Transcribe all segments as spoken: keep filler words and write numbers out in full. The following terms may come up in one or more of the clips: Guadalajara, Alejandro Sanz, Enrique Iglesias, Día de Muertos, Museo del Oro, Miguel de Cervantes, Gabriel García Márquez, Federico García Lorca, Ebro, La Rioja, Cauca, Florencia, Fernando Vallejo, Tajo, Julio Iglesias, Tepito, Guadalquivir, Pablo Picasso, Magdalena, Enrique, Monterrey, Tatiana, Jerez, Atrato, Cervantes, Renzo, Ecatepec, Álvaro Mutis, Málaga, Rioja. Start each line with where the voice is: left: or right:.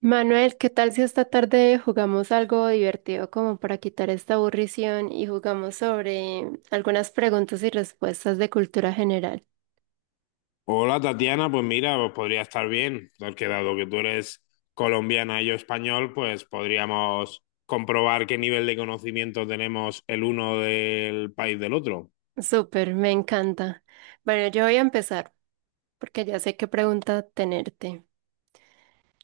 right: Manuel, ¿qué tal si esta tarde jugamos algo divertido como para quitar esta aburrición y jugamos sobre algunas preguntas y respuestas de cultura general?
left: Hola Tatiana, pues mira, pues podría estar bien, porque dado que tú eres colombiana y yo español, pues podríamos comprobar qué nivel de conocimiento tenemos el uno del país del otro.
right: Súper, me encanta. Bueno, yo voy a empezar porque ya sé qué pregunta tenerte.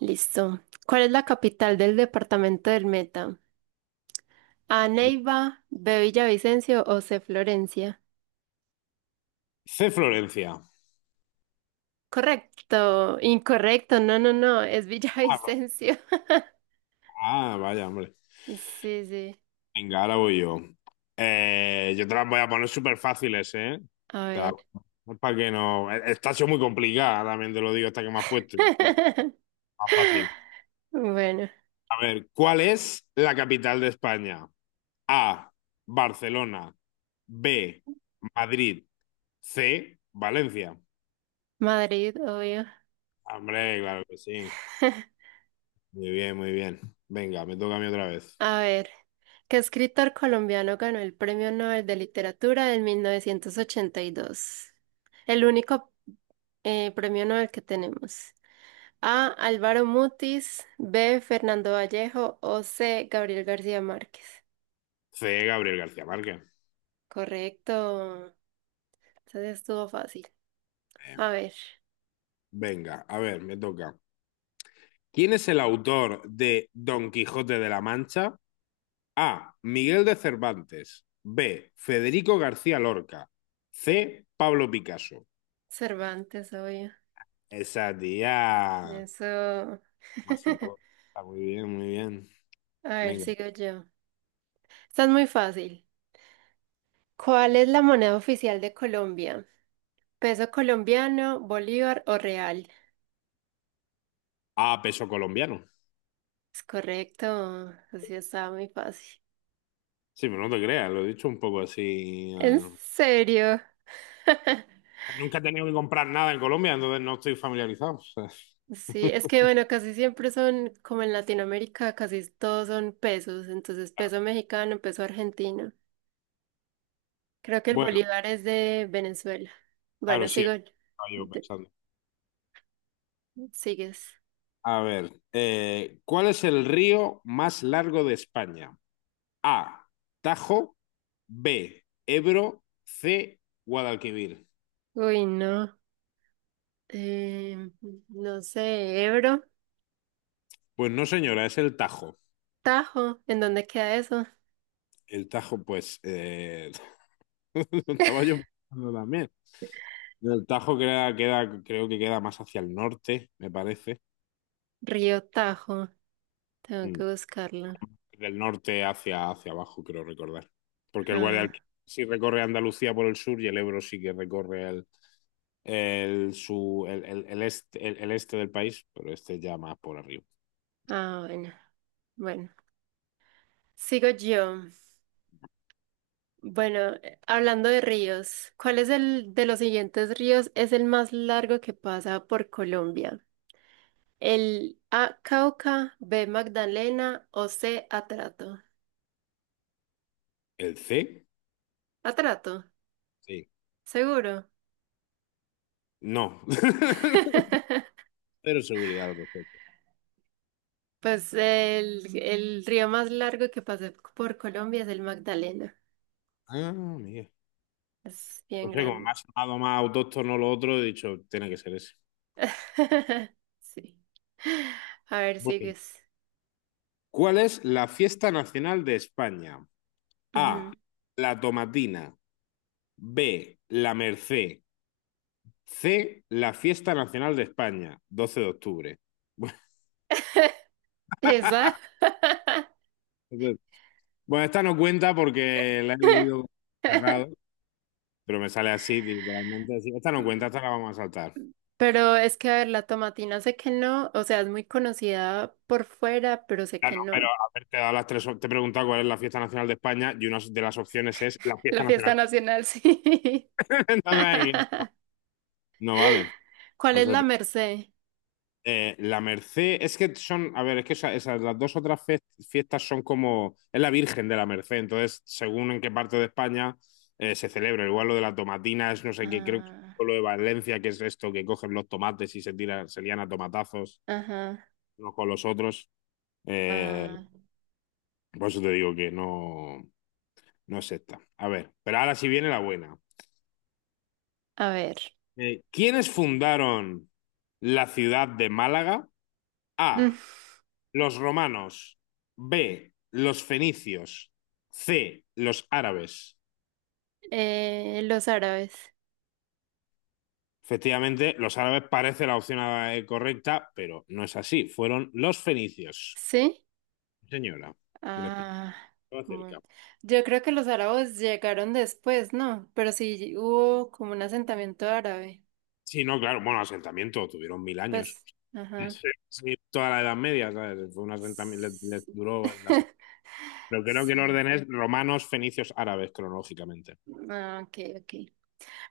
right: Listo. ¿Cuál es la capital del departamento del Meta? ¿A Neiva, B Villavicencio o C Florencia?
left: C, Florencia.
right: Correcto, incorrecto, no, no, no, es
left: Ah, va-
right: Villavicencio.
left: ah, vaya, hombre.
right: Sí, sí,
left: Venga, ahora voy yo. Eh, yo te las voy a poner súper fáciles, ¿eh?
right: a ver.
left: Para que no... eh, esta ha sido muy complicada, también te lo digo, esta que me has puesto. Bueno, más fácil.
right: Bueno,
left: A ver, ¿cuál es la capital de España? A, Barcelona, B, Madrid, C, Valencia.
right: Madrid, obvio.
left: Hombre, claro que sí. Muy bien, muy bien. Venga, me toca a mí otra vez.
right: A ver, ¿qué escritor colombiano ganó el Premio Nobel de Literatura en mil novecientos ochenta y dos? El único eh, premio Nobel que tenemos. A, Álvaro Mutis, B, Fernando Vallejo o C, Gabriel García Márquez.
left: C, Gabriel García Márquez.
right: Correcto. Entonces estuvo fácil.
left: Eh,
right: A ver,
left: Venga, a ver, me toca. ¿Quién es el autor de Don Quijote de la Mancha? A, Miguel de Cervantes. B, Federico García Lorca. C, Pablo Picasso.
right: Cervantes, obvio.
left: Esa tía.
right: Eso.
left: Masita, está muy bien, muy bien.
right: A ver,
left: Venga.
right: sigo yo. Está muy fácil. ¿Cuál es la moneda oficial de Colombia? ¿Peso colombiano, bolívar o real?
left: A, peso colombiano.
right: Es correcto. Así estaba muy fácil.
left: Sí, pero no te creas, lo he dicho un poco así.
right: ¿En
left: eh,
right: serio?
left: Nunca he tenido que comprar nada en Colombia, entonces no estoy familiarizado. O sea,
right: Sí, es que bueno, casi siempre son, como en Latinoamérica, casi todos son pesos. Entonces,
left: claro.
right: peso mexicano, peso argentino. Creo que el
left: Bueno,
right: bolívar es de Venezuela. Bueno,
left: claro, sí,
right: sigo.
left: estaba yo
right: de-
left: pensando.
right: Sigues.
left: A ver, eh, ¿cuál es el río más largo de España? A, Tajo, B, Ebro, C, Guadalquivir.
right: Uy, no. Eh, no sé, Ebro,
left: Pues no, señora, es el Tajo.
right: Tajo, ¿en dónde queda eso?
left: El Tajo, pues, eh, lo estaba yo pensando también. El Tajo queda, queda- creo que queda más hacia el norte, me parece.
right: Río Tajo, tengo que
left: Mm.
right: buscarlo.
left: Del norte hacia, hacia abajo, creo recordar. Porque el
right: Ah,
left: Guadalquivir sí recorre Andalucía por el sur y el Ebro sí que recorre el, el, su, el, el, el este, el, el este del país, pero este ya más por arriba.
right: ah, bueno, bueno. Sigo yo. Bueno, eh, hablando de ríos, ¿cuál es el de los siguientes ríos es el más largo que pasa por Colombia? El A, Cauca, B, Magdalena o C, Atrato.
left: ¿El C?
right: Atrato,
left: Sí.
right: seguro.
left: No. Pero seguridad al respecto.
right: Pues el, el río más largo que pasa por Colombia es el Magdalena.
left: Ah, mira.
right: Es
left: No
right: bien
left: sé, como me
right: grande.
left: ha sonado más autóctono lo otro, he dicho, tiene que ser ese.
right: Sí. A ver,
left: Bueno,
right: sigues.
left: ¿cuál es la fiesta nacional de España? A,
right: Ujú.
left: la tomatina. B, la Merced. C, la Fiesta Nacional de España, doce de octubre.
right: Esa.
left: Bueno, entonces- bueno, esta no cuenta porque la he leído cerrado, pero me sale así, literalmente así. Esta no cuenta, esta la vamos a saltar.
right: Pero es que, a ver, la tomatina sé que no, o sea, es muy conocida por fuera, pero sé
left: Ah,
right: que
left: no, pero
right: no.
left: a ver, te he dado las tres, op- te he preguntado cuál es la Fiesta Nacional de España y una de las opciones es la
right: La
left: Fiesta
right: fiesta
left: Nacional.
right: nacional, sí.
left: Entonces ahí no vale.
right: ¿Cuál
left: Por
right: es
left: eso
right: la Merced?
left: Eh, la Merced, es que son, a ver, es que esa- esas, las dos otras fe- fiestas son como, es la Virgen de la Merced, entonces, según en qué parte de España eh, se celebra, igual lo de la tomatina es no sé qué, creo que
right: Ah,
left: es lo de Valencia, que es esto, que cogen los tomates y se tiran, se lían a tomatazos
right: ajá,
left: unos con los otros. Eh,
right: ah,
left: por eso te digo que no, no es esta. A ver, pero ahora sí viene la buena.
right: a ver.
left: Eh, ¿quiénes fundaron la ciudad de Málaga?
right: Mm,
left: A, los romanos. B, los fenicios. C, los árabes.
right: eh, los árabes,
left: Efectivamente, los árabes parece la opción eh, correcta, pero no es así. Fueron los fenicios.
right: ¿sí?
left: Sí, señora, que les pido
right: Ah, bueno.
left: acerca.
right: Yo creo que los árabes llegaron después, ¿no? Pero sí hubo como un asentamiento árabe.
left: Sí, no, claro, bueno, asentamiento, tuvieron mil años.
right: Pues, ajá.
left: Sí, sí, toda la Edad Media, ¿sabes? Fue un asentamiento, les, les
right: Sí.
left: duró. el asent- Pero creo que el
right: Sí.
left: orden es romanos, fenicios, árabes, cronológicamente.
right: Ah, ok, ok.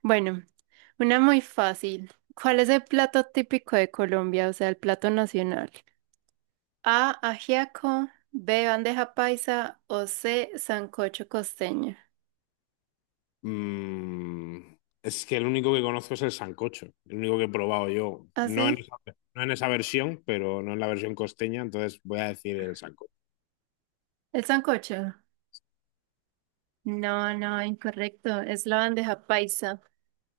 right: Bueno, una muy fácil. ¿Cuál es el plato típico de Colombia? O sea, el plato nacional. A, ajiaco, B, bandeja paisa o C, sancocho costeño.
left: Mm, es que el único que conozco es el sancocho, el único que he probado yo.
right: ¿Ah,
left: No en
right: sí?
left: esa, no en esa versión, pero no en la versión costeña, entonces voy a decir el sancocho.
right: ¿El sancocho? No, no, incorrecto. Es la bandeja paisa.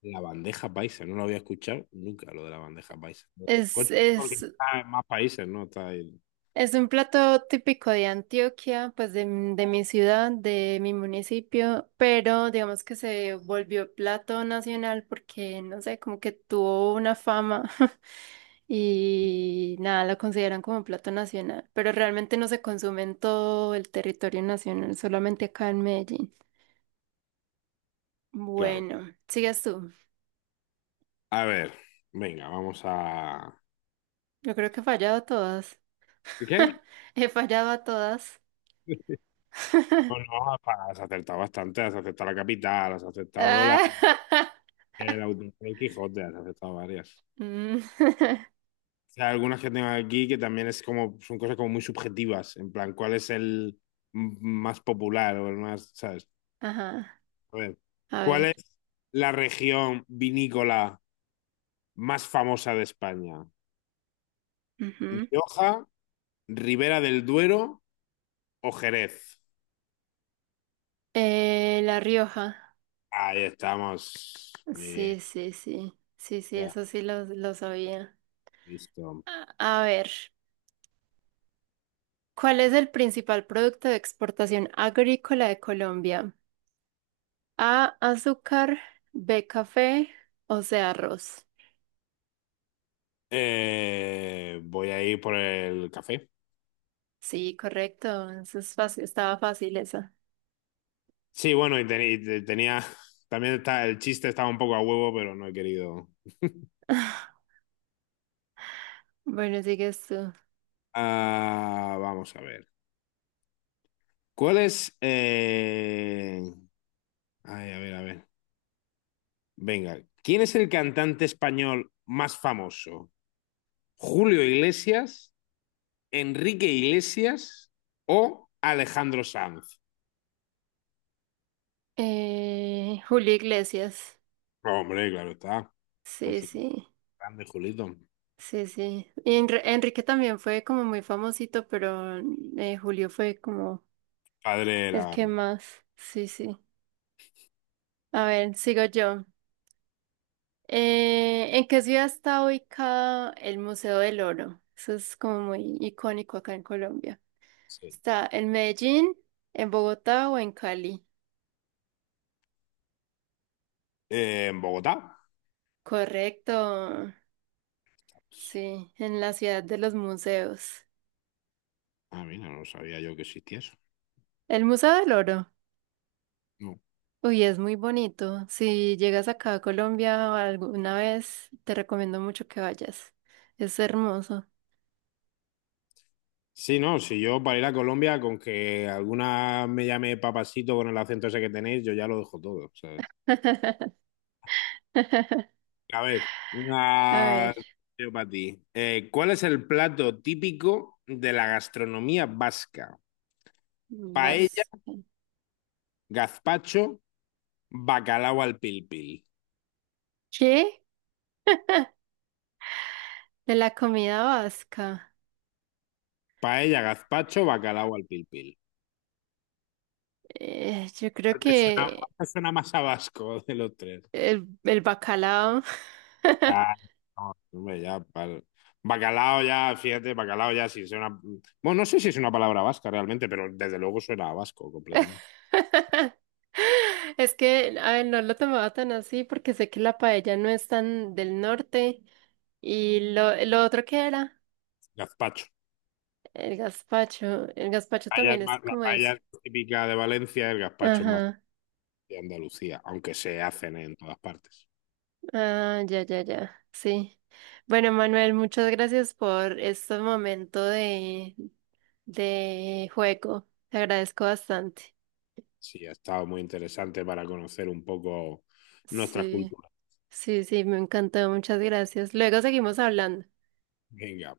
left: La bandeja paisa, no lo había escuchado nunca lo de la bandeja paisa. El
right: Es,
left: sancocho es porque
right: es,
left: está en más países, ¿no? Está ahí.
right: es un plato típico de Antioquia, pues de, m- de mi ciudad, de mi municipio, pero digamos que se volvió plato nacional porque, no sé, como que tuvo una fama y nada, la consideran como plato nacional, pero realmente no se consume en todo el territorio nacional, solamente acá en Medellín.
left: Claro.
right: Bueno, sigues tú.
left: A ver, venga, vamos a.
right: Yo creo que he fallado a todas.
left: ¿Qué?
right: He fallado a todas.
left: Bueno, has acertado bastante, has acertado la capital, has acertado la,
right: Ah,
left: el autor del Quijote, has acertado varias.
right: mm,
left: Sea, algunas que tengo aquí que también es como, son cosas como muy subjetivas, en plan, ¿cuál es el m- más popular o el más, ¿sabes?
right: ajá,
left: A ver,
right: a
left: ¿cuál
right: ver.
left: es la región vinícola más famosa de España?
right: Ujú.
left: ¿Rioja, Ribera del Duero o Jerez?
right: Eh, La Rioja.
left: Ahí estamos. Muy bien,
right: Sí, sí, sí. Sí, sí,
left: ya,
right: eso sí lo, lo sabía.
left: listo.
right: A, a ver, ¿cuál es el principal producto de exportación agrícola de Colombia? A, azúcar, B, café o C, arroz.
left: Eh, voy a ir por el café.
right: Sí, correcto. Eso es fácil, estaba fácil esa.
left: Sí, bueno, y, teni- y te- tenía, también está, el chiste estaba un poco a huevo, pero no he querido.
right: Bueno, sigues tú.
left: Ah, vamos a ver. ¿Cuál es? eh, Ay, a ver, a ver. Venga, ¿quién es el cantante español más famoso? ¿Julio Iglesias, Enrique Iglesias o Alejandro Sanz?
right: Eh, Julio Iglesias.
left: Hombre, claro está. Por
right: Sí,
left: supuesto,
right: sí.
left: grande Julito.
right: Sí, sí. Y Enri- Enrique también fue como muy famosito, pero eh, Julio fue como
left: Padre
right: el
left: era,
right: que más. Sí, sí. A ver, sigo yo. Eh, ¿en qué ciudad está ubicado el Museo del Oro? Eso es como muy icónico acá en Colombia.
left: sí.
right: ¿Está en Medellín, en Bogotá o en Cali?
left: Eh, en Bogotá.
right: Correcto. Sí, en la ciudad de los museos.
left: Ah, mira, no sabía yo que existía eso.
right: El Museo del Oro. Uy, es muy bonito. Si llegas acá a Colombia alguna vez, te recomiendo mucho que vayas. Es hermoso.
left: Sí, no, si yo para ir a Colombia, con que alguna me llame papasito con el acento ese que tenéis, yo ya lo dejo todo, ¿sabes? A ver,
right: A ver,
left: una yo para ti. Eh, ¿cuál es el plato típico de la gastronomía vasca? Paella,
right: vas.
left: gazpacho, bacalao al pil pil.
right: ¿Qué? De la comida vasca.
left: Paella, gazpacho, bacalao al pil pil.
right: Eh, yo creo
left: ¿Cuál te suena, cuál
right: que
left: te suena más a vasco de los tres?
right: el, el bacalao.
left: Ah, no, hombre, ya, pal. Bacalao ya, fíjate, bacalao ya, si es una... Bueno, no sé si es una palabra vasca realmente, pero desde luego suena a vasco completamente.
right: Es que, a ver, no lo tomaba tan así porque sé que la paella no es tan del norte. ¿Y lo, lo otro que era?
left: Gazpacho.
right: El gazpacho, el gazpacho
left: Paella es
right: también es
left: más- la
right: como eso.
left: paella es típica de Valencia, el gazpacho es más
right: Ajá,
left: de Andalucía, aunque se hacen en todas partes.
right: ah, ya, ya, ya, sí. Bueno, Manuel, muchas gracias por este momento de, de juego. Te agradezco bastante.
left: Sí, ha estado muy interesante para conocer un poco nuestras
right: Sí,
left: culturas.
right: sí, sí, me encantó, muchas gracias. Luego seguimos hablando.
left: Venga.